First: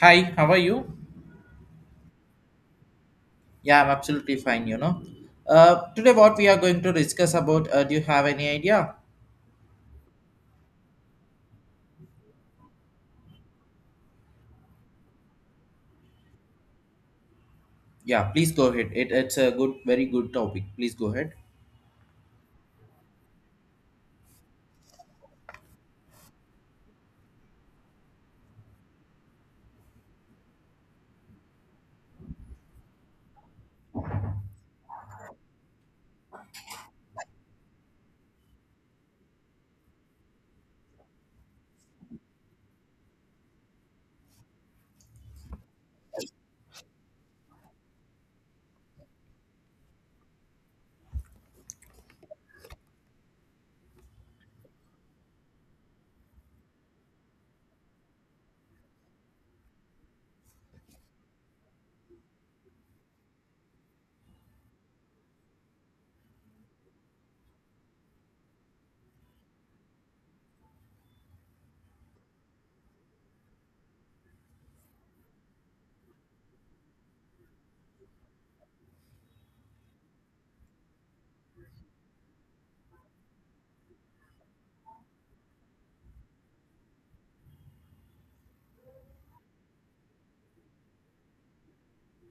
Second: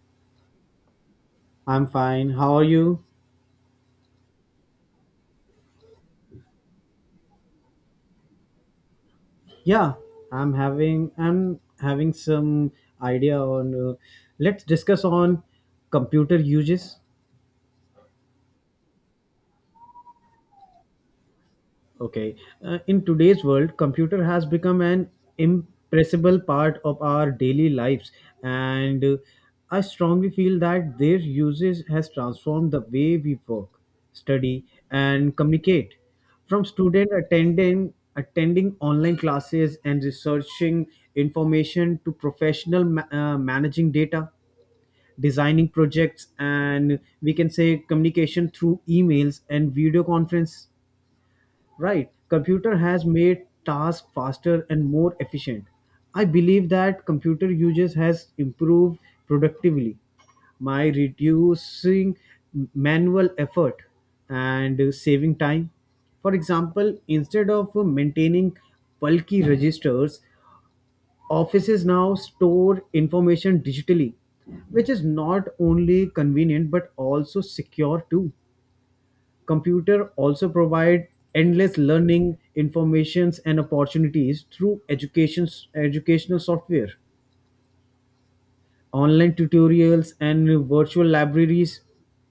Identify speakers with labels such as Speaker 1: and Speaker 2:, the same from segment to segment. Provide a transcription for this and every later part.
Speaker 1: Hi, how are you?
Speaker 2: I'm fine. How are you?
Speaker 1: Yeah, I'm absolutely fine, Today, what we are going to discuss about, do you have any idea?
Speaker 2: Yeah, I'm having some idea on. Let's discuss on computer uses.
Speaker 1: Yeah, please go ahead. It's a good, very good topic. Please go ahead.
Speaker 2: Okay. In today's world, computer has become an impressible part of our daily lives, and I strongly feel that their usage has transformed the way we work, study, and communicate. From student attending online classes and researching information to professional managing data, designing projects, and we can say communication through emails and video conference. Right. Computer has made tasks faster and more efficient. I believe that computer usage has improved productively by reducing manual effort and saving time. For example, instead of maintaining bulky registers, offices now store information digitally, which is not only convenient but also secure too. Computer also provide endless learning, informations and opportunities through education, educational software, online tutorials and virtual libraries.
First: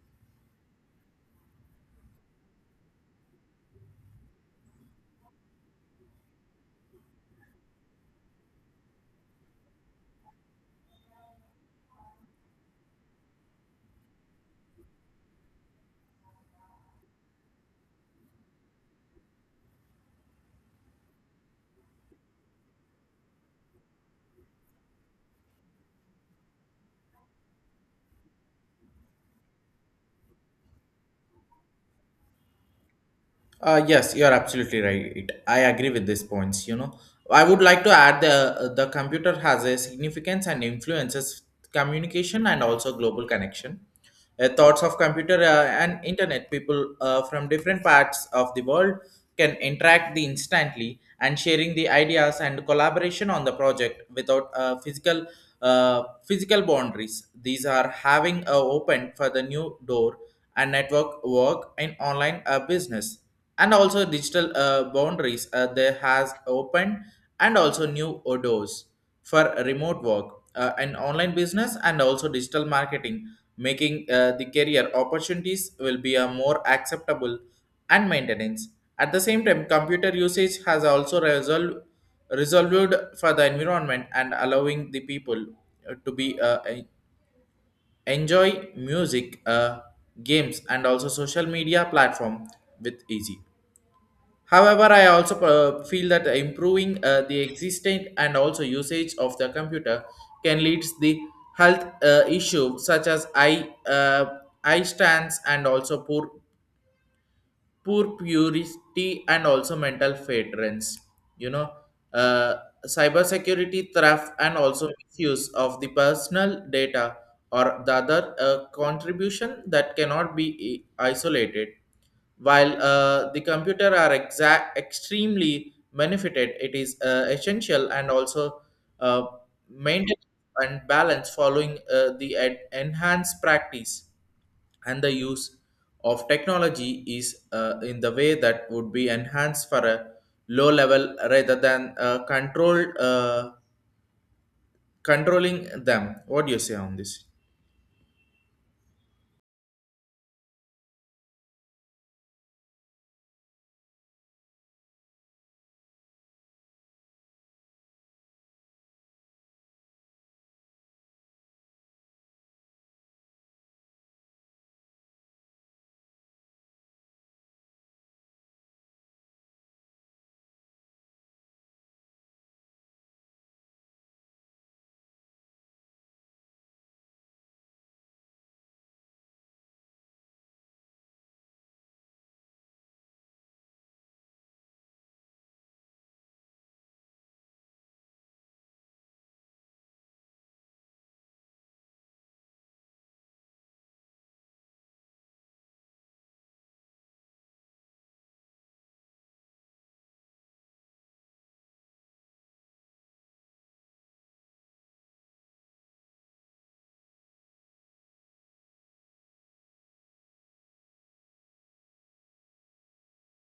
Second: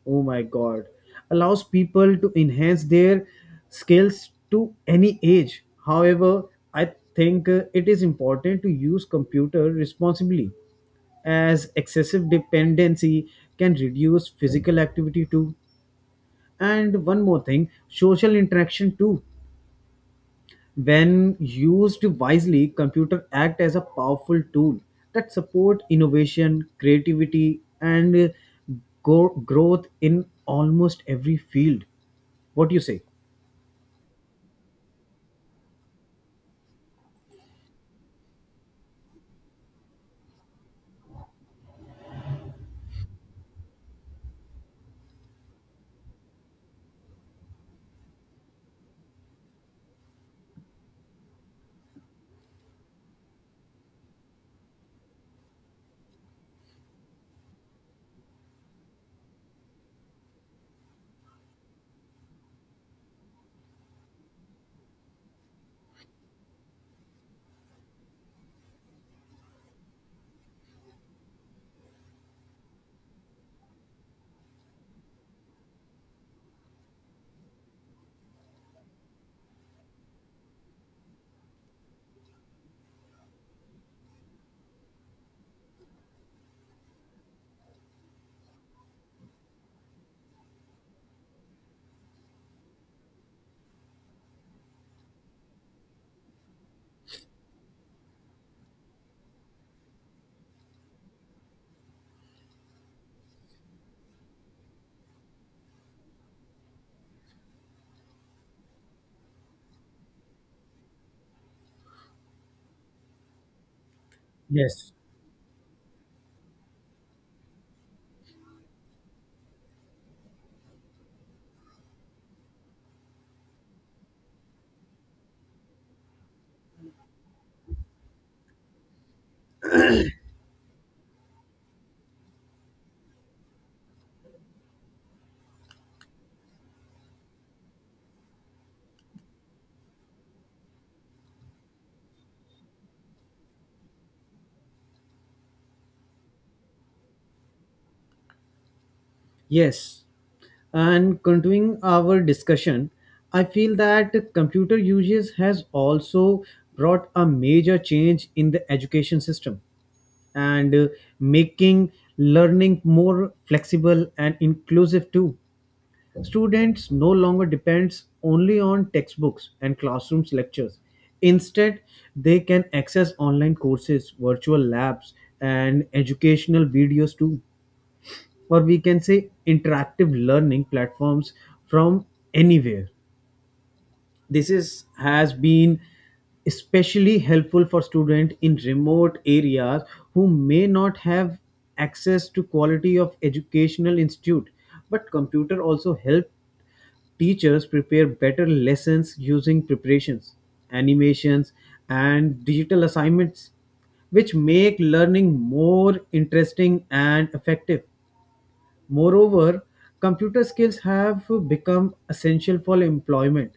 Speaker 2: Oh my god. Allows people to enhance their skills to any age. However, I think it is important to use computer responsibly as excessive dependency can reduce physical activity too, and one more thing, social interaction too. When used wisely, computer act as a powerful tool that support innovation, creativity, and growth in almost every field. What do you say?
Speaker 1: Yes, you're absolutely right. I agree with these points. I would like to add the computer has a significance and influences communication and also global connection. Thoughts of computer and internet people from different parts of the world can interact the instantly and sharing the ideas and collaboration on the project without physical boundaries. These are having opened for the new door and network work in online business and also digital boundaries there has opened and also new doors for remote work and online business and also digital marketing making the career opportunities will be a more acceptable and maintenance at the same time computer usage has also resolved for the environment and allowing the people to enjoy music games and also social media platform with easy. However, I also feel that improving the existing and also usage of the computer can lead the health issue such as eye stands and also poor purity and also mental fadrance. You know, uh, cybersecurity theft and also
Speaker 2: Yes.
Speaker 1: misuse of the personal data or the other contribution that cannot be isolated while the computer are exact extremely benefited, it is essential and also uh, maintain and balance following the enhanced practice and the use of technology is in the way that would be enhanced for a low level rather than controlled controlling them. What do you say on this?
Speaker 2: Yes. And continuing our discussion, I feel that computer uses has also brought a major change in the education system and making learning more flexible and inclusive too. Students no longer depends only on textbooks and classrooms lectures. Instead, they can access online courses, virtual labs, and educational videos too, or we can say interactive learning platforms from anywhere. This is has been especially helpful for students in remote areas who may not have access to quality of educational institute, but computer also help teachers prepare better lessons using preparations, animations, and digital assignments, which make learning more interesting and effective. Moreover, computer skills have become essential for employment,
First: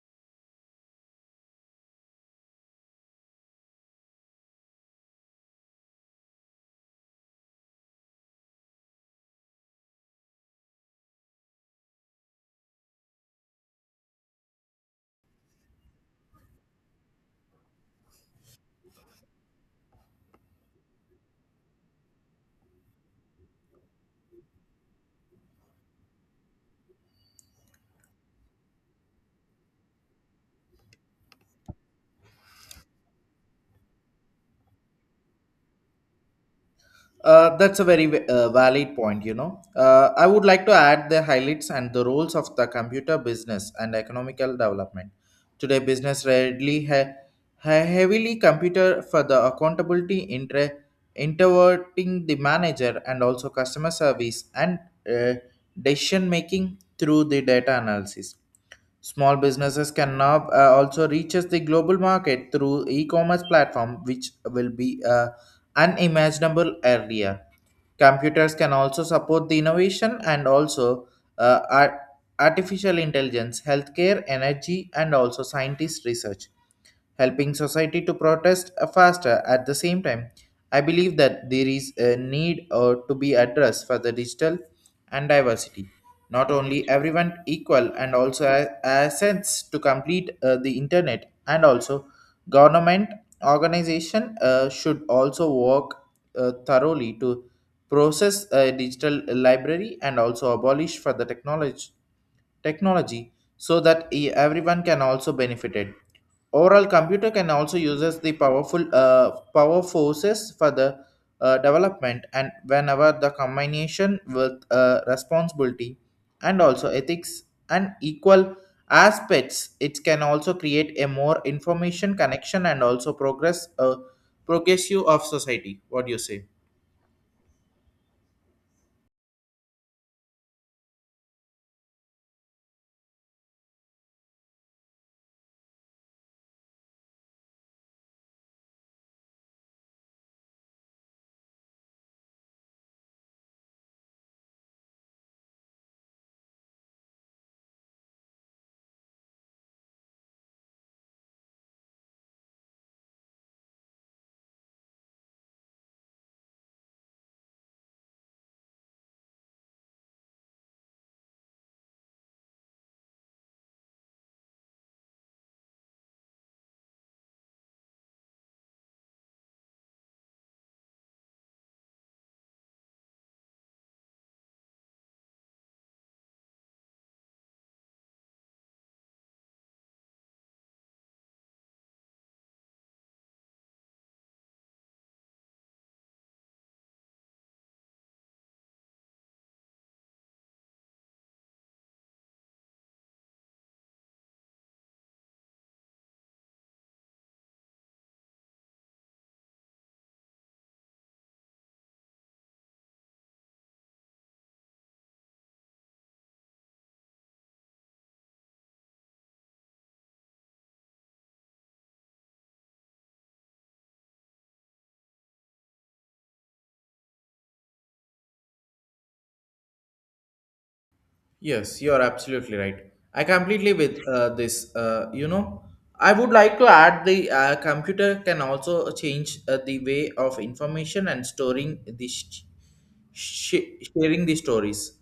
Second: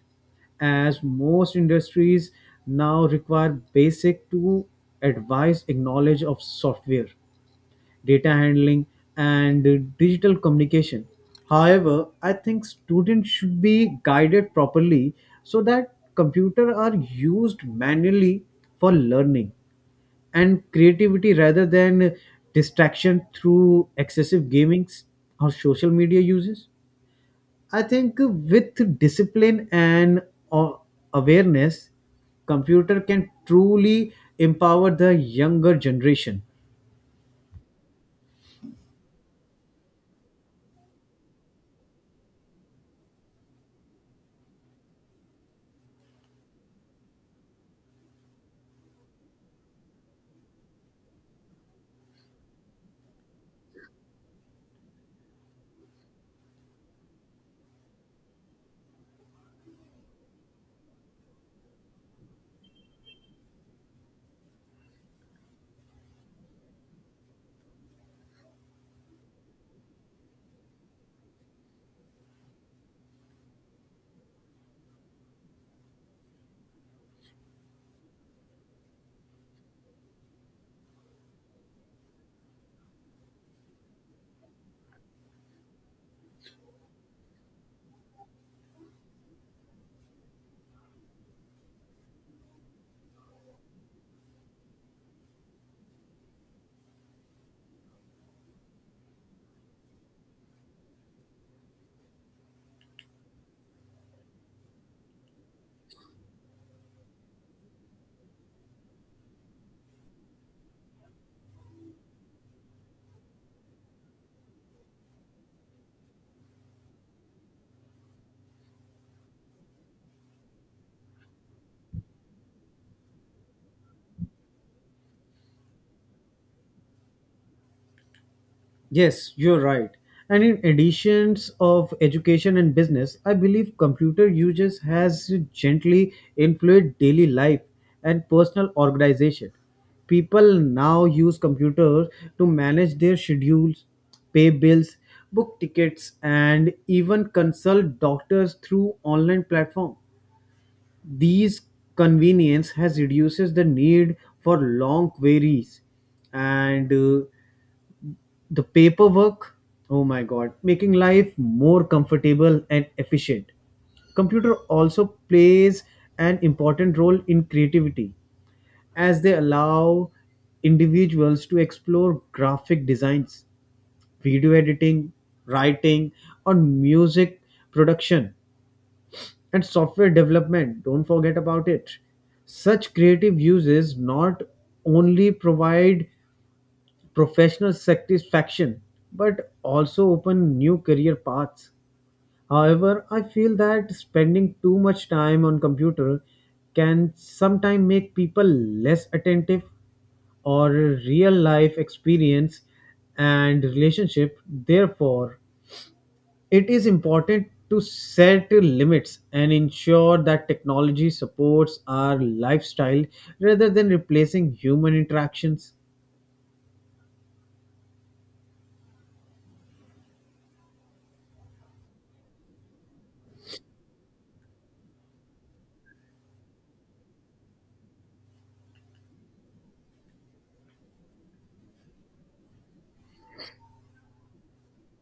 Speaker 2: as most industries now require basic to advanced knowledge of software, data handling, and digital communication. However, I think students should be guided properly so that computers are used manually for learning and creativity rather than distraction through excessive gamings or social media uses. I think with discipline and uh, awareness, computer can truly empower the younger generation.
Speaker 1: That's a very valid point, I would like to add the highlights and the roles of the computer business and economical development. Today, business rarely heavily computer for the accountability interverting the manager and also customer service and uh, decision making through the data analysis. Small businesses can now also reaches the global market through e-commerce platform, which will be unimaginable earlier. Computers can also support the innovation and also uh, ar- artificial intelligence, healthcare, energy, and also scientist research helping society to protest faster at the same time. I believe that there is a need to be addressed for the digital and diversity. Not only everyone equal and also a sense to complete the internet and also government organization should also work thoroughly to process a digital library and also abolish for the technology so that everyone can also benefit it. Overall, computer can also uses the powerful power forces for the development and whenever the combination with responsibility and also ethics and equal aspects, it can also create a more information connection and also progressive of society. What do you say?
Speaker 2: Yes, you're right. And in additions of education and business, I believe computer uses has gently influenced daily life and personal organization. People now use computers to manage their schedules, pay bills, book tickets, and even consult doctors through online platform. These convenience has reduces the need for long queries and the paperwork, oh my god, making life more comfortable and efficient. Computer also plays an important role in creativity as they allow individuals to explore graphic designs, video editing, writing, or music production and software development. Don't forget about it. Such creative uses not only provide professional satisfaction but also open new career paths. However, I feel that spending too much time on computer can sometimes make people less attentive or real life experience and relationship. Therefore, it is important to set limits and ensure that technology supports our lifestyle rather than replacing human interactions.
Speaker 1: Yes, you are absolutely right. I completely with this. I would like to add the computer can also change the way of information and storing the sh- sharing the stories.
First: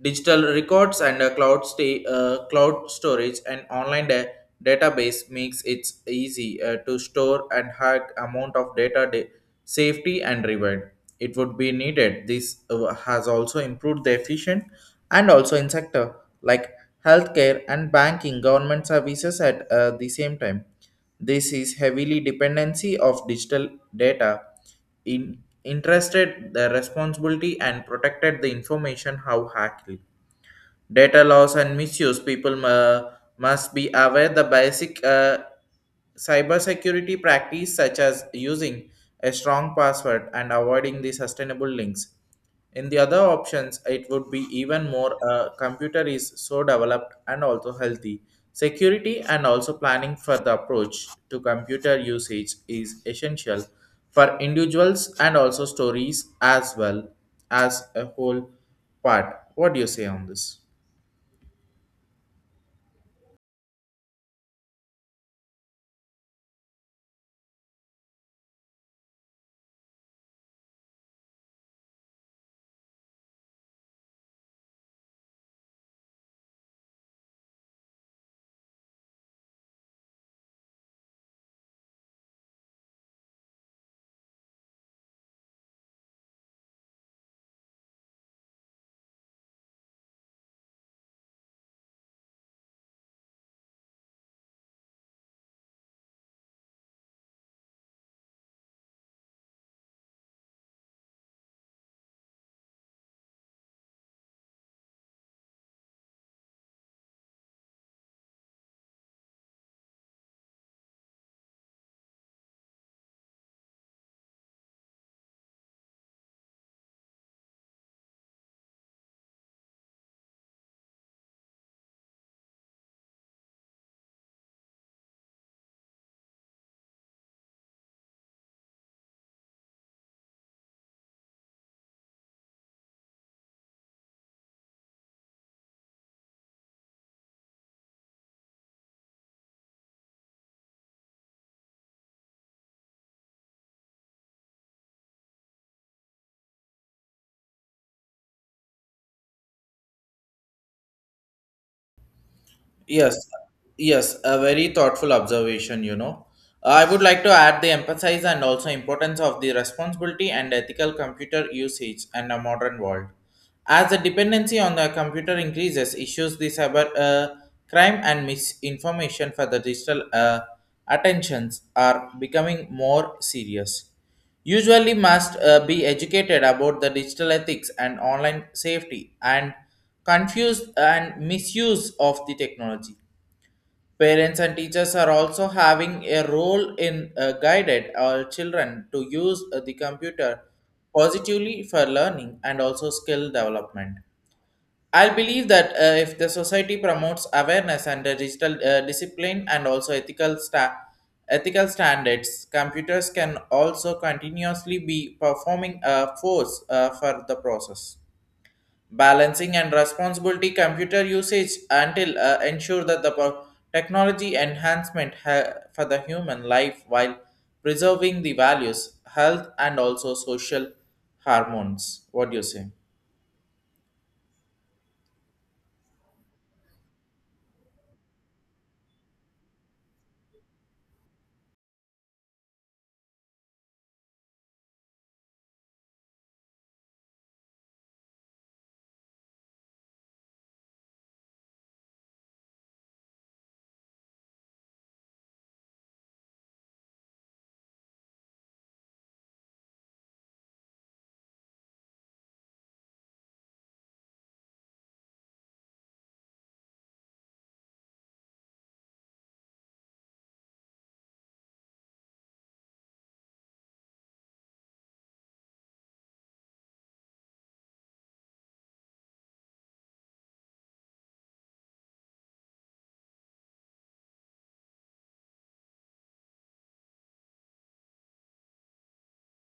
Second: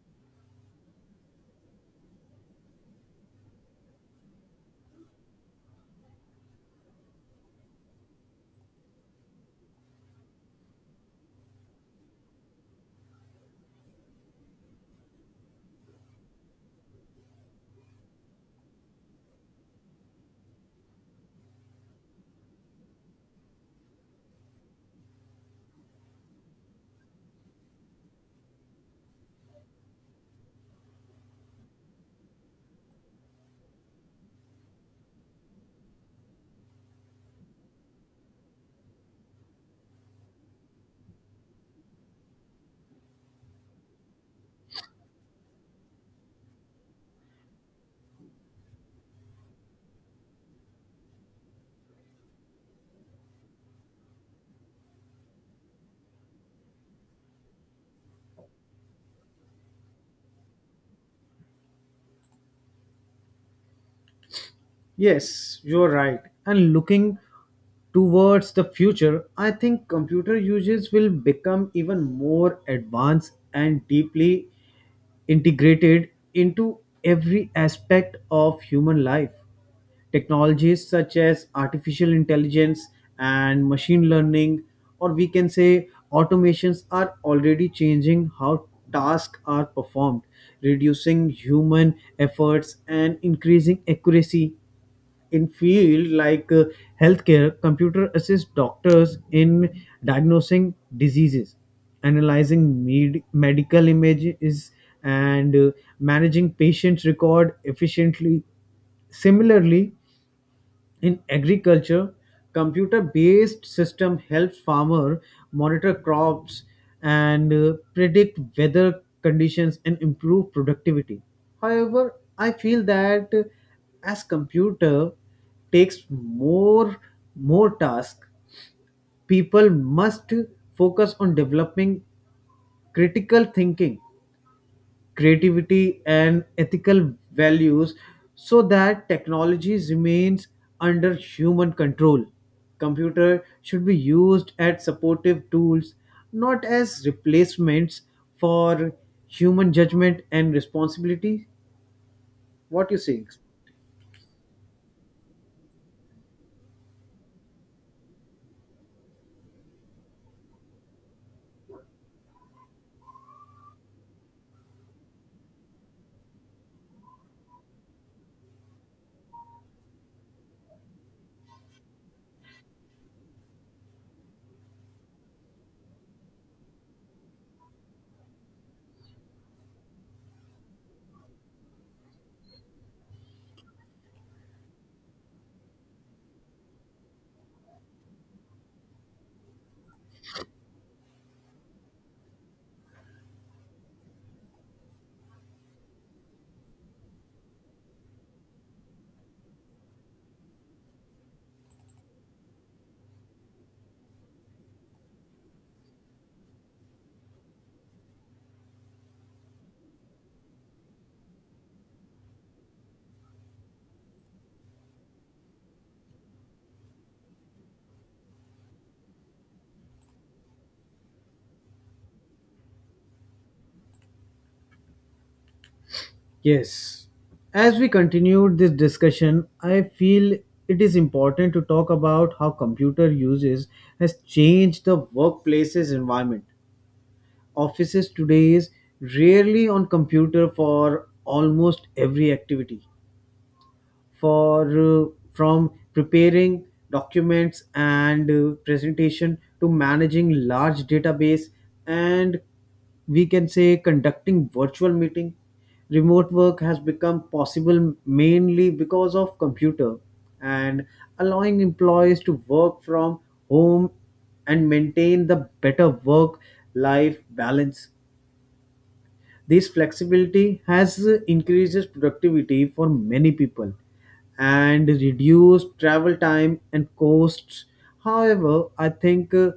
Speaker 1: Digital records and cloud storage and online database makes it easy to store and high amount of data safety and reward. It would be needed. This has also improved the efficient and also in sector like healthcare and banking government services at the same time this is heavily dependency of digital data in interested the responsibility and protected the information how hacked. Data loss and misuse. People must be aware the basic cybersecurity practice such as using a strong password and avoiding the sustainable links. In the other options, it would be even more computer is so developed and also healthy. Security and also planning for the approach to computer usage is essential for individuals and also stories as well as a whole part. What do you say on this?
Speaker 2: Yes, you're right. And looking towards the future, I think computer uses will become even more advanced and deeply integrated into every aspect of human life. Technologies such as artificial intelligence and machine learning, or we can say automations, are already changing how tasks are performed, reducing human efforts and increasing accuracy in field like healthcare. Computer assist doctors in diagnosing diseases, analyzing medical images and managing patients record efficiently. Similarly, in agriculture, computer-based system helps farmer monitor crops and predict weather conditions and improve productivity. However, I feel that as computer takes more tasks, people must focus on developing critical thinking, creativity and ethical values so that technology remains under human control. Computer should be used as supportive tools, not as replacements for human judgment and responsibility. What you
Speaker 1: Yes,
Speaker 2: think?
Speaker 1: yes, a very thoughtful observation, I would like to add the emphasis and also importance of the responsibility and ethical computer usage in a modern world. As the dependency on the computer increases, issues the cyber crime and misinformation for the digital attentions are becoming more serious. Usually, must be educated about the digital ethics and online safety and confused and misuse of the technology. Parents and teachers are also having a role in guided our children to use the computer positively for learning and also skill development. I believe that if the society promotes awareness and digital discipline and also ethical standards, computers can also continuously be performing a force for the process. Balancing and responsibility computer usage until ensure that the technology enhancement for the human life while preserving the values, health, and also social hormones. What do you say?
Speaker 2: Yes. As we continued this discussion, I feel it is important to talk about how computer uses has changed the workplace's environment. Offices today is rarely on computer for almost every activity, for from preparing documents and presentation to managing large database and we can say conducting virtual meeting. Remote work has become possible mainly because of computer and allowing employees to work from home and maintain the better work life balance. This flexibility has increases productivity for many people and reduced travel time and costs. However, I think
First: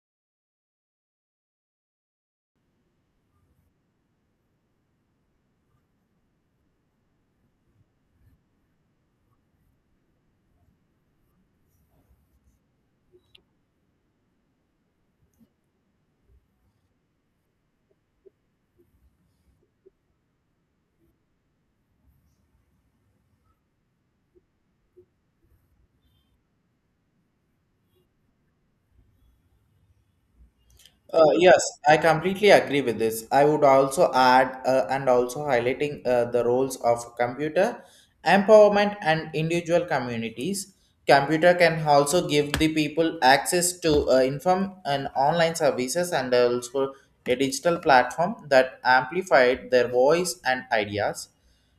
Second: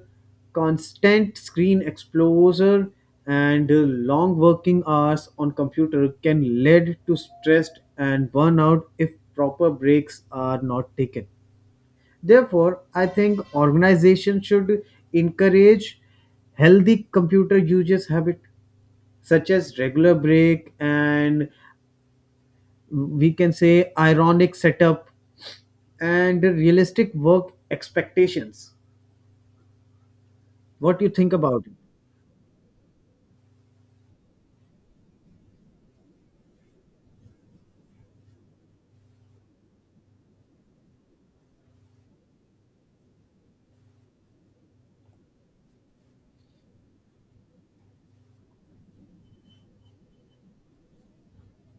Speaker 2: constant screen exposure and long working hours on computer can lead to stress and burnout if proper breaks are not taken. Therefore, I think organizations should encourage healthy computer usage habit such as regular break and we can say ironic setup and realistic work expectations. What do you
Speaker 1: Uh,
Speaker 2: think
Speaker 1: yes,
Speaker 2: about it?
Speaker 1: I completely agree with this. I would also add and also highlighting the roles of computer empowerment and individual communities. Computer can also give the people access to inform and online services and also a digital platform that amplified their voice and ideas.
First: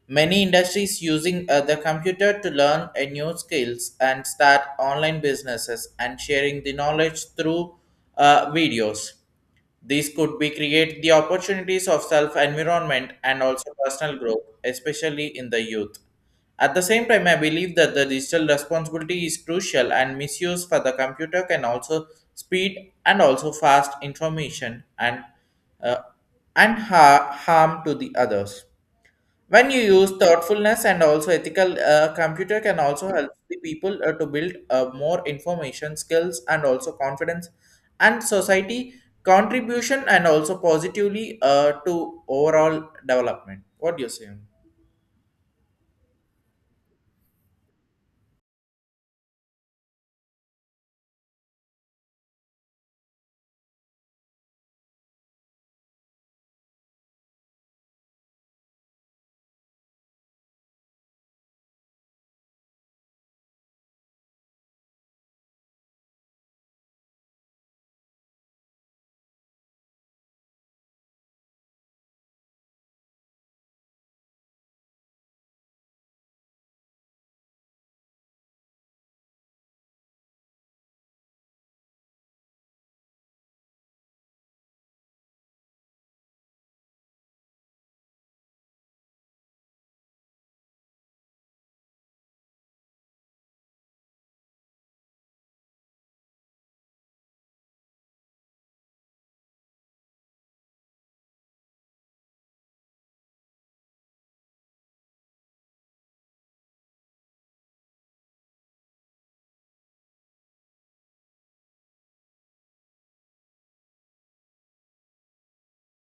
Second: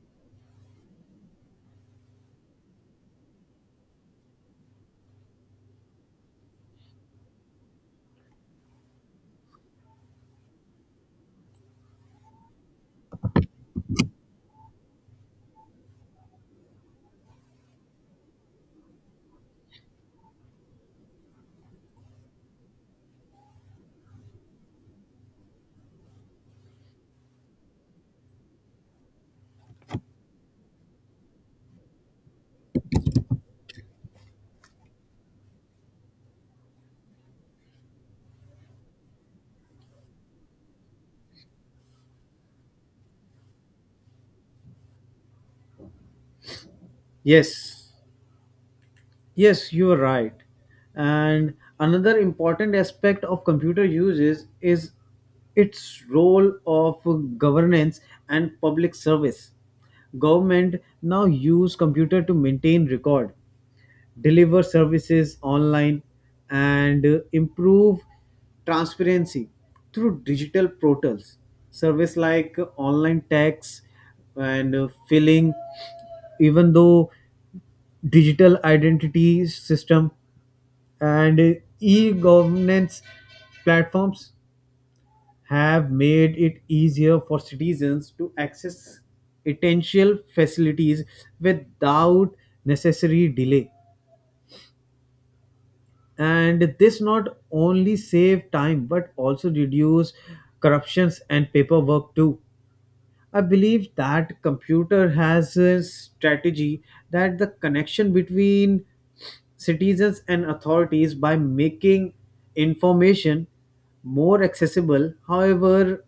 Speaker 1: Many industries using the computer to learn a new skills and start online businesses and sharing the knowledge through videos. These could be create the opportunities of self environment and also personal growth, especially in the youth. At the same time, I believe that the digital responsibility is crucial and misuse for the computer can also speed and also fast information and uh, and harm to the others. When you use thoughtfulness and also ethical, computer can also help the people to build more information skills and also confidence and society contribution and also positively to overall development. What do you say?
Speaker 2: Yes. Yes, you are right. And another important aspect of computer use is its role of governance and public service. Government now use computer to maintain record, deliver services online, and improve transparency through digital portals. Service like online tax and filling, even though digital identity system and e-governance platforms have made it easier for citizens to access essential facilities without necessary delay, and this not only save time but also reduce corruptions and paperwork too. I believe that computer has a strategy that the connection between citizens and authorities by making information more accessible. However,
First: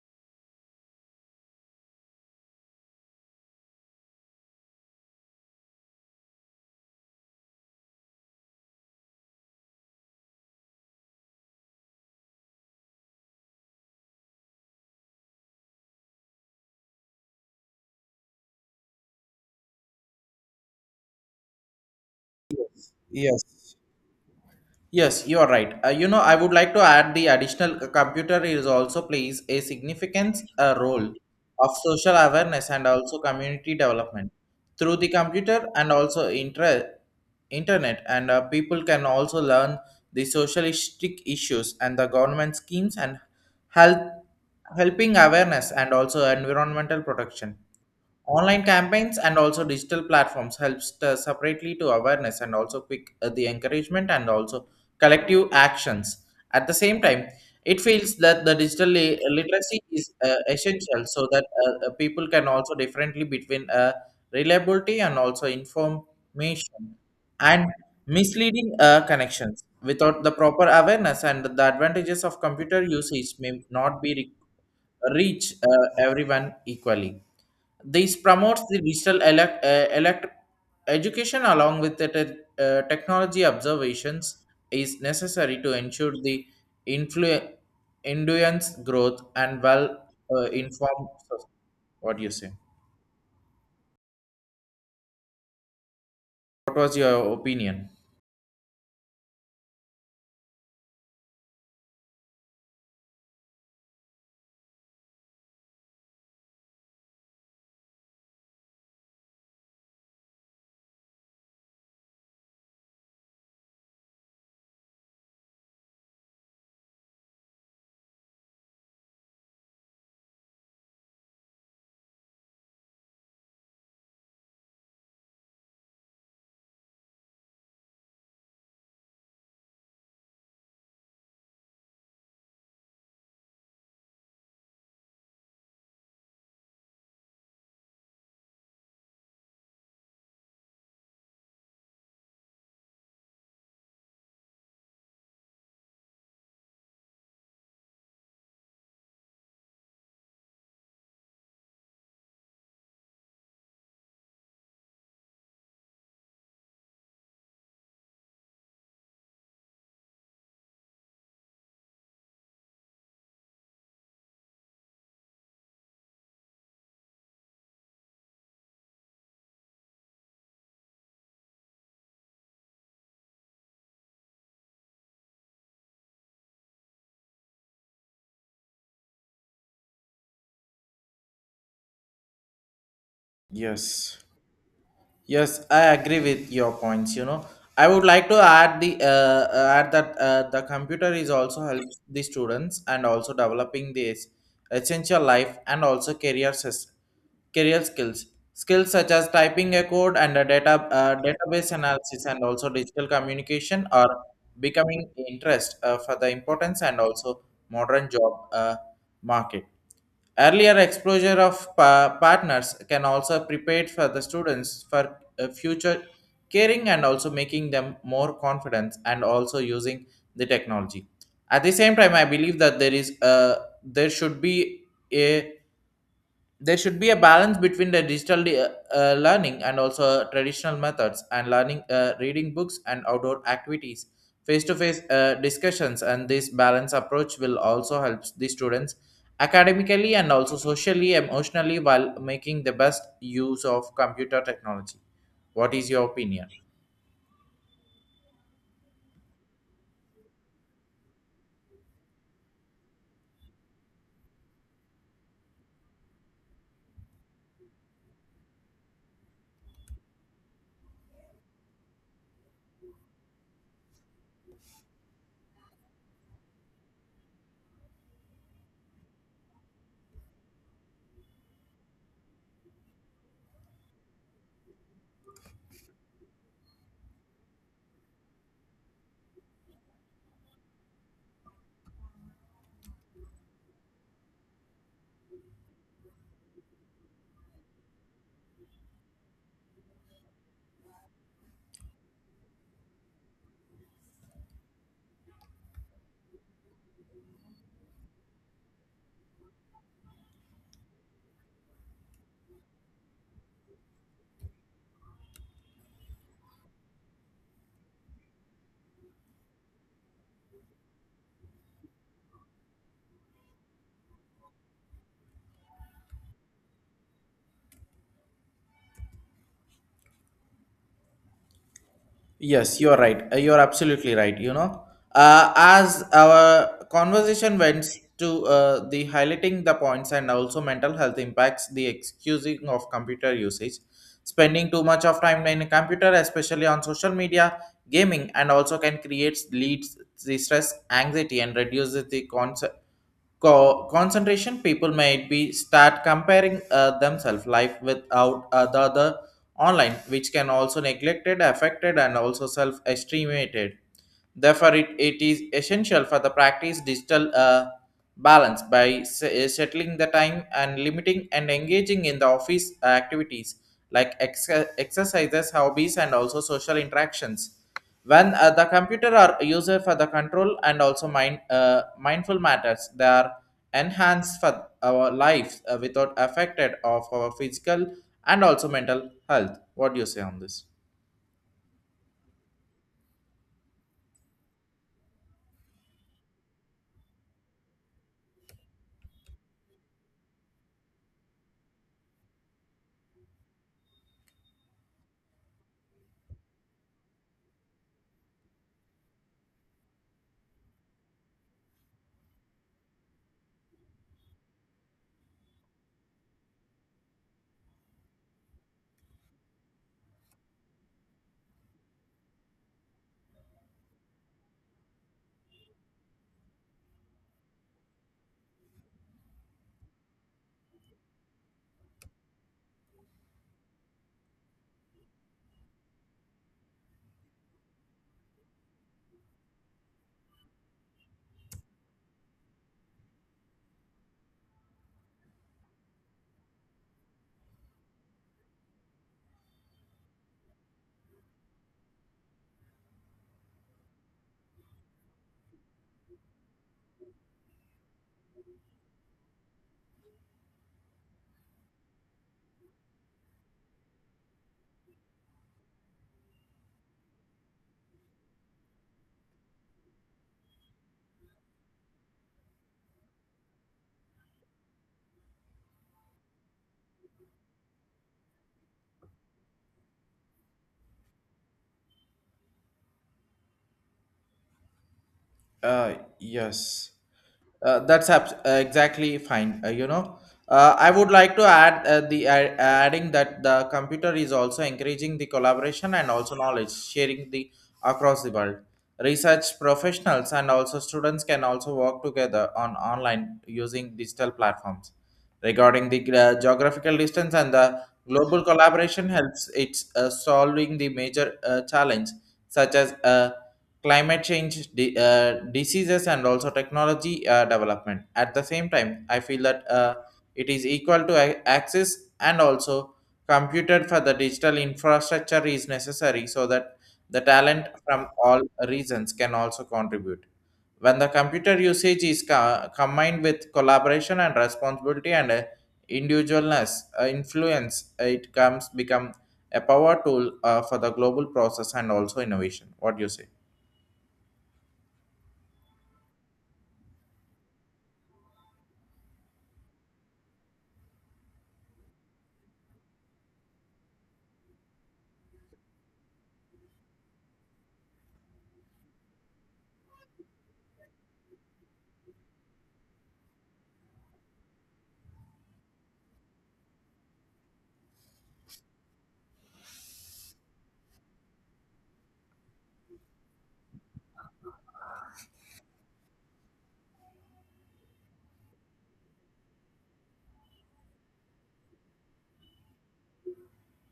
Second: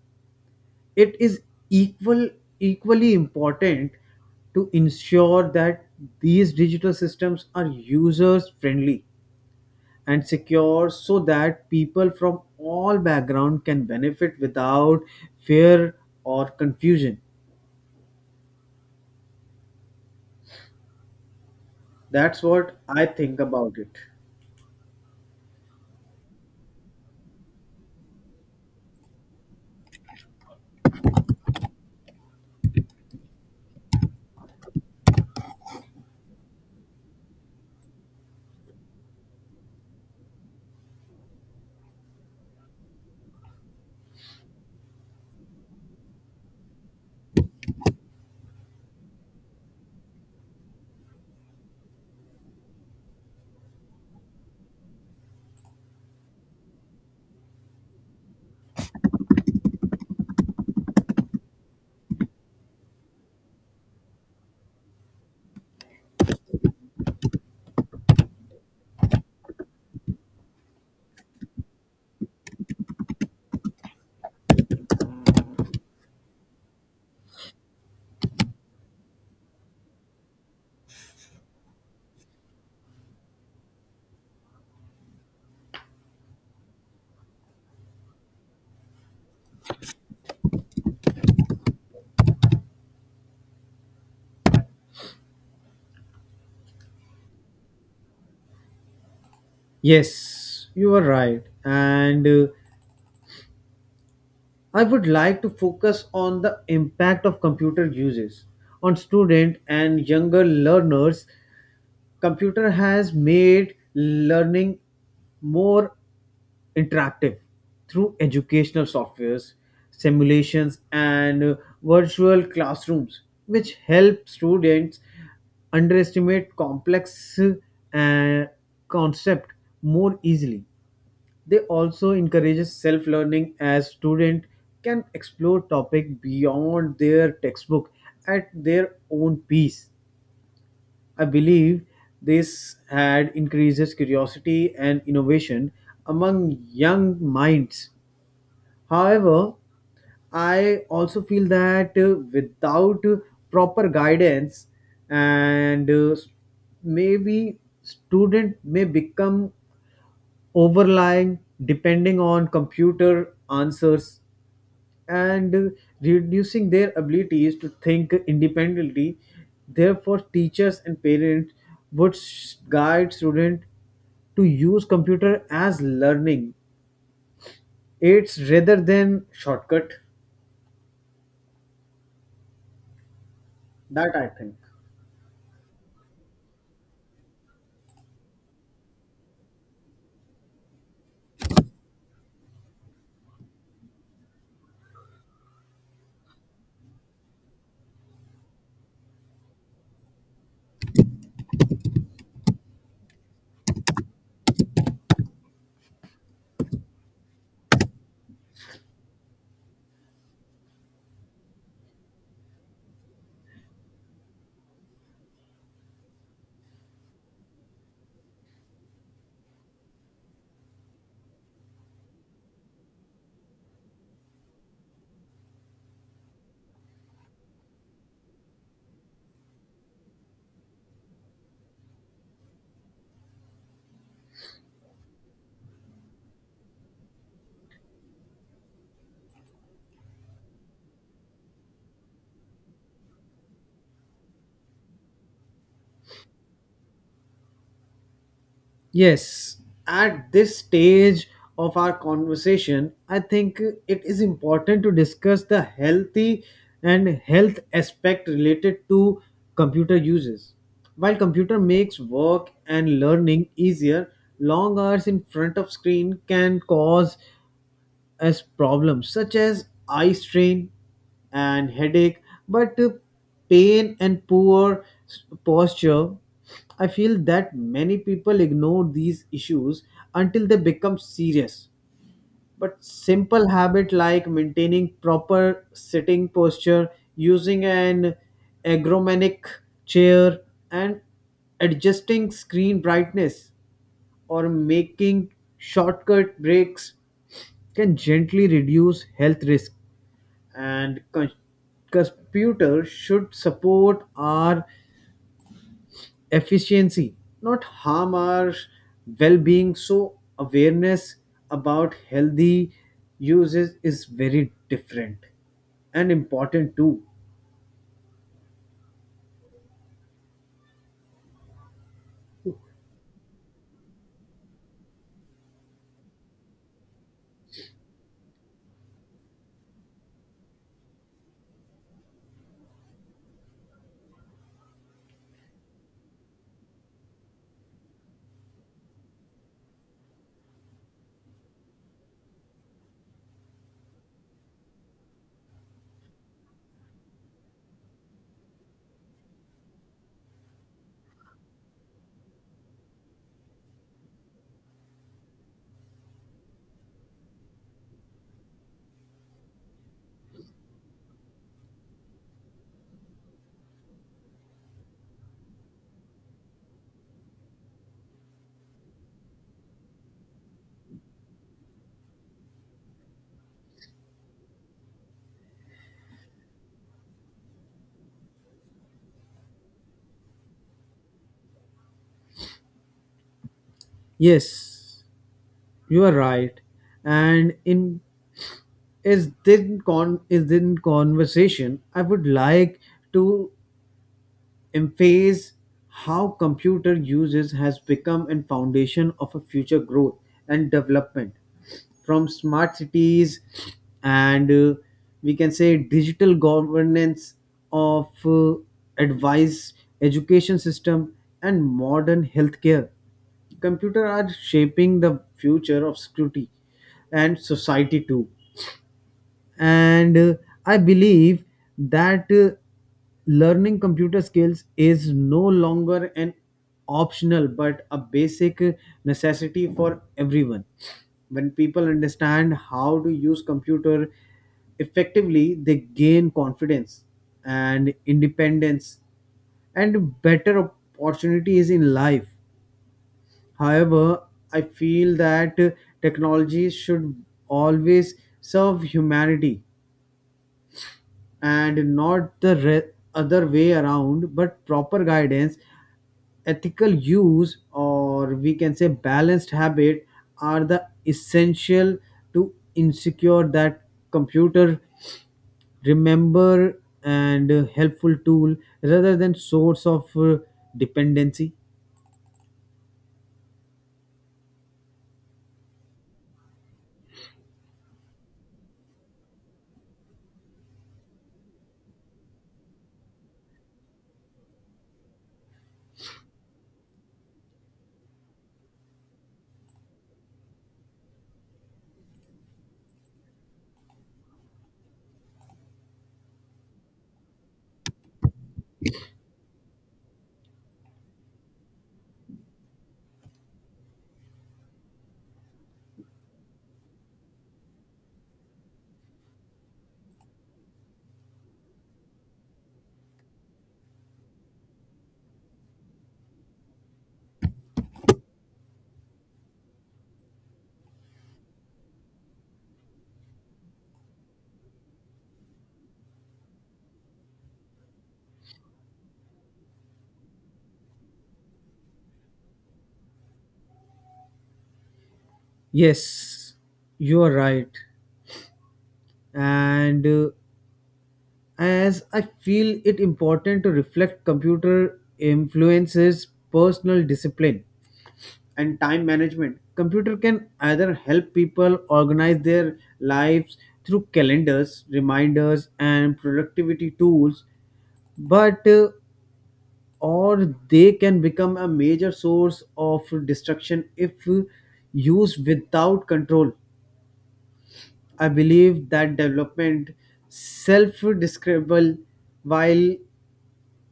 Speaker 2: it is equal equally important to ensure that these digital systems are users friendly and secure so that people from all background can benefit without fear or confusion. That's what
Speaker 1: Yes.
Speaker 2: I think
Speaker 1: Yes.
Speaker 2: about it.
Speaker 1: Yes, you are right. I would like to add the additional computer is also plays a significant role of social awareness and also community development through the computer and also internet and people can also learn the socialistic issues and the government schemes and health helping awareness and also environmental protection. Online campaigns and also digital platforms helps to separately to awareness and also quick the encouragement and also collective actions. At the same time, it feels that the digital literacy is essential so that people can also differently between reliability and also information and misleading connections. Without the proper awareness and the advantages of computer usage may not be reach everyone equally. This promotes the digital elect education along with the technology observations is necessary to ensure the influ- influence growth and well informed. What do you say? What was your opinion?
Speaker 2: Yes, you are right, and I would like to focus on the impact of computer uses on student and younger learners. Computer has made learning more interactive through educational softwares, simulations and virtual classrooms which help students underestimate complex uh, concept more easily. They also encourages self learning as student can explore topic beyond their textbook at their own pace. I believe this had increases curiosity and innovation among young minds. However, I also feel that without proper guidance and maybe student may become overlying depending on computer answers and reducing their abilities to think independently. Therefore, teachers and parents would guide students to use computer as learning aids rather than shortcut. That
Speaker 1: Yes.
Speaker 2: I think.
Speaker 1: Yes, I agree with your points. I would like to add the add that the computer is also helps the students and also developing this essential life and also career career skills skills such as typing a code and a data database analysis and also digital communication are becoming interest for the importance and also modern job market. Earlier exposure of partners can also prepare for the students for future caring and also making them more confident and also using the technology. At the same time, I believe that there is a there should be a there should be a balance between the digital learning and also traditional methods and learning reading books and outdoor activities face to face discussions, and this balance approach will also help the students academically and also socially emotionally while making the best use of computer technology. What is your opinion?
Speaker 2: Yes, at this stage of our conversation, I think it is important to discuss the healthy and health aspect related to computer uses. While computer makes work and learning easier, long hours in front of screen can cause as problems such as eye strain and headache, but pain and poor posture. I feel that many people ignore these issues until they become serious. But simple habit like maintaining proper sitting posture, using an ergonomic chair, and adjusting screen brightness or making shortcut breaks can gently reduce health risk and computers should support our efficiency, not harm our well-being. So awareness about healthy uses is very different and important too.
Speaker 1: Yes, you're right. You're absolutely right. As our conversation went to the highlighting the points and also mental health impacts, the excusing of computer usage, spending too much of time in a computer, especially on social media, gaming, and also can create leads the stress, anxiety, and reduces the concept concentration people might be start comparing themselves life without the other online which can also neglected affected and also self estimated therefore it is essential for the practice digital balance by settling the time and limiting and engaging in the office activities like exercises hobbies and also social interactions when the computer are used for the control and also mindful matters they are enhanced for our lives without affected of our physical and also mental health. What do you say on this?
Speaker 2: Yes, you are right, and in is this conversation I would like to emphasize how computer uses has become a foundation of a future growth and development. From smart cities and we can say digital governance of advice, education system and modern healthcare, computer are shaping the future of security and society too. And I believe that learning computer skills is no longer an optional but a basic necessity for everyone. When people understand how to use computer effectively, they gain confidence and independence and better opportunities in life. However, I feel that technology should always serve humanity and not the other way around, but proper guidance, ethical use, or we can say balanced habit are the essential to ensure that computer remember and helpful tool rather than source of dependency.
Speaker 1: Yes. That's exactly fine. I would like to add the add adding that the computer is also encouraging the collaboration and also knowledge sharing the across the world. Research professionals and also students can also work together on online using digital platforms. Regarding the geographical distance and the global collaboration helps it's solving the major challenge such as climate change, diseases, and also technology development. At the same time, I feel that it is equal to access and also computed for the digital infrastructure is necessary so that the talent from all regions can also contribute. When the computer usage is combined with collaboration and responsibility and individualness, influence, it comes become a power tool for the global process and also innovation. What do you say?
Speaker 2: Yes, you are right, and as I feel it important to reflect computer influences personal discipline and time management. Computer can either help people organize their lives through calendars, reminders and productivity tools, but or they can become a major source of destruction if used without control. I believe that development self describable while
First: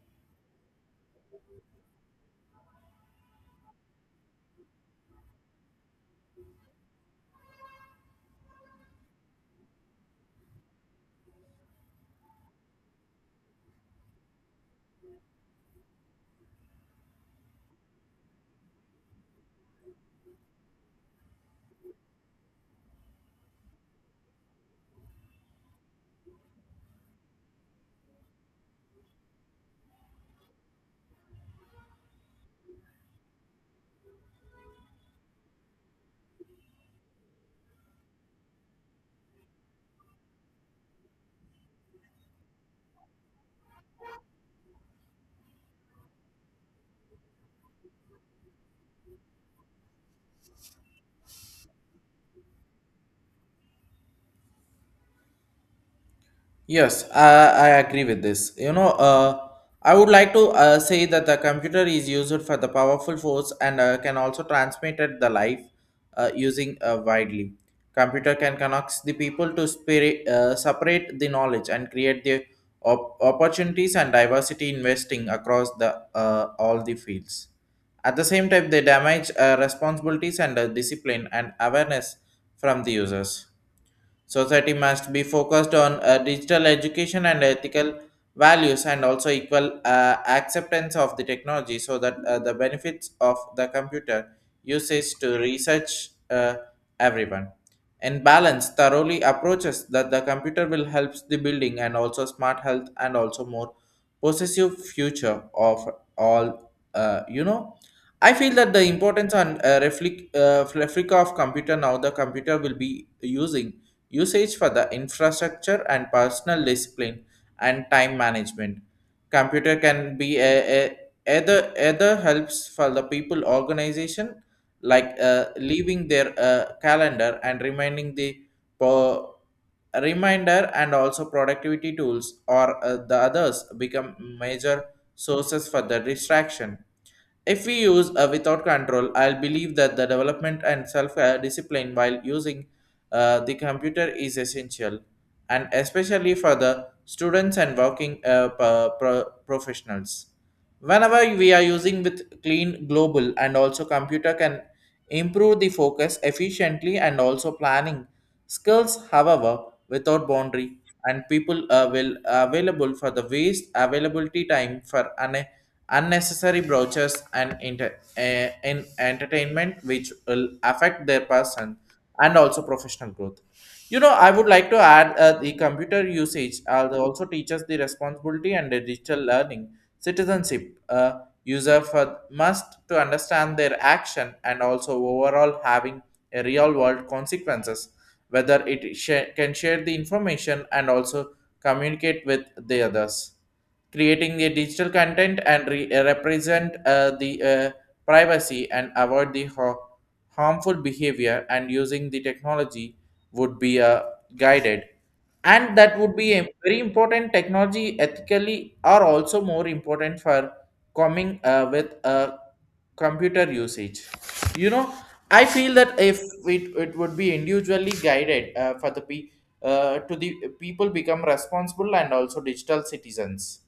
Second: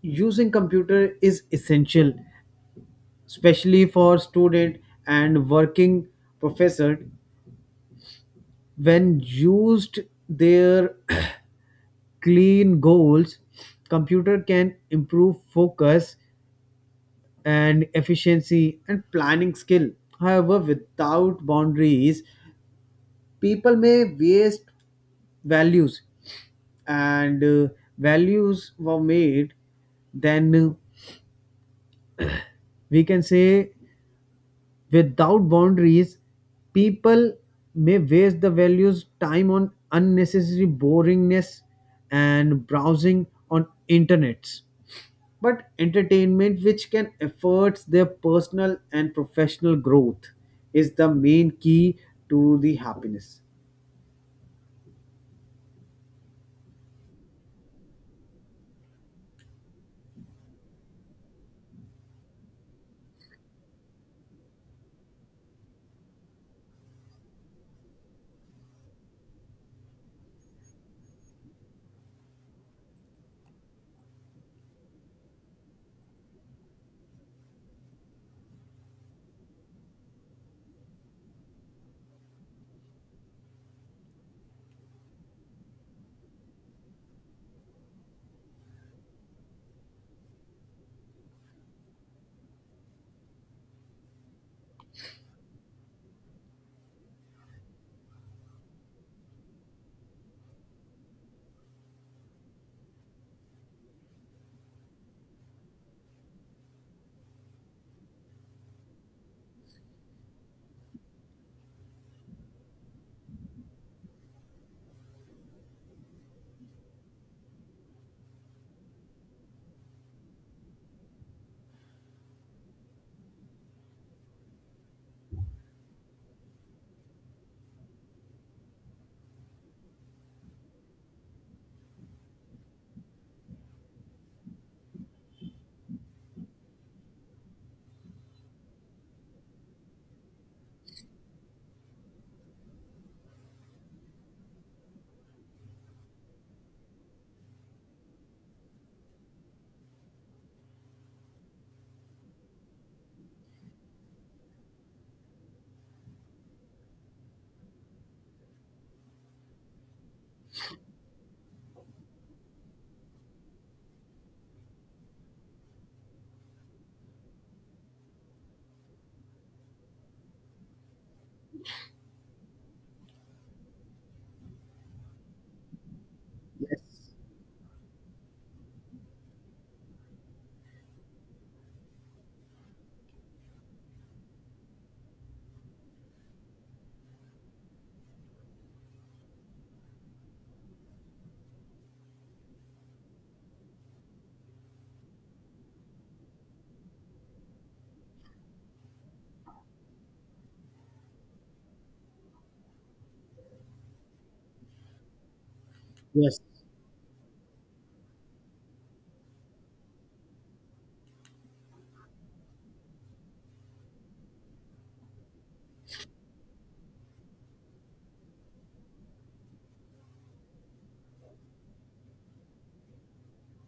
Speaker 2: using computer is essential, especially for student and working professor. When used their clean goals, computer can improve focus and efficiency and planning skill. However, without boundaries, people may waste values and values were made, then we can say, without boundaries, people may waste the values time on unnecessary boringness and browsing on internets. But entertainment which can afford their personal and professional growth is the main key to the happiness.
Speaker 1: Yes, I agree with this. I would like to say that the computer is used for the powerful force and can also transmit it the life using widely. Computer can connect the people to spirit, separate the knowledge and create the opportunities and diversity investing across the all the fields. At the same time, they damage responsibilities and discipline and awareness from the users. Society must be focused on digital education and ethical values and also equal acceptance of the technology so that the benefits of the computer usage to research everyone. In balance, thoroughly approaches that the computer will help the building and also smart health and also more possessive future of all, I feel that the importance on reflect replica of computer now the computer will be using usage for the infrastructure and personal discipline and time management. Computer can be a either helps for the people organization like leaving their calendar and reminding the po- reminder and also productivity tools or the others become major sources for the distraction if we use without control. I'll believe that the development and self discipline while using the computer is essential, and especially for the students and working professionals. Whenever we are using with clean global and also computer can improve the focus efficiently and also planning skills, however, without boundary and people will available for the waste availability time for an unnecessary brochures and inter- eh, in entertainment which will affect their person and also professional growth. You know, I would like to add the computer usage
Speaker 2: Yes.
Speaker 1: also teaches the responsibility and the digital learning citizenship, user for, must to understand their action and also overall having a real world consequences whether can share the information and also communicate with the others creating the digital content and represent the privacy and avoid the harmful behavior and using the technology would be a guided, and that would be
Speaker 2: Yes.
Speaker 1: a very important technology ethically are also more important for coming with a computer usage. You know, I feel that if it would be individually guided to the people become responsible and also digital citizens.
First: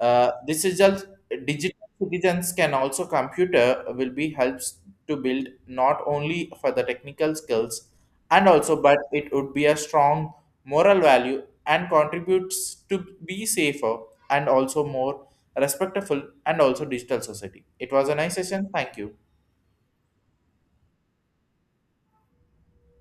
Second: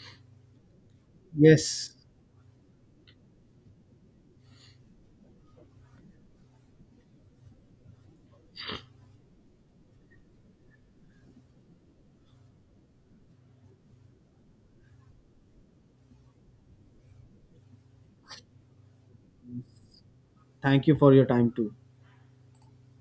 Speaker 1: This is just digital
Speaker 2: Yes.
Speaker 1: citizens can also computer will be helps to build not only for the technical skills and also but it would be a strong moral value and contributes to be safer and also more respectful and also digital society. It was a nice session. Thank you.
Speaker 2: Thank you for your time too.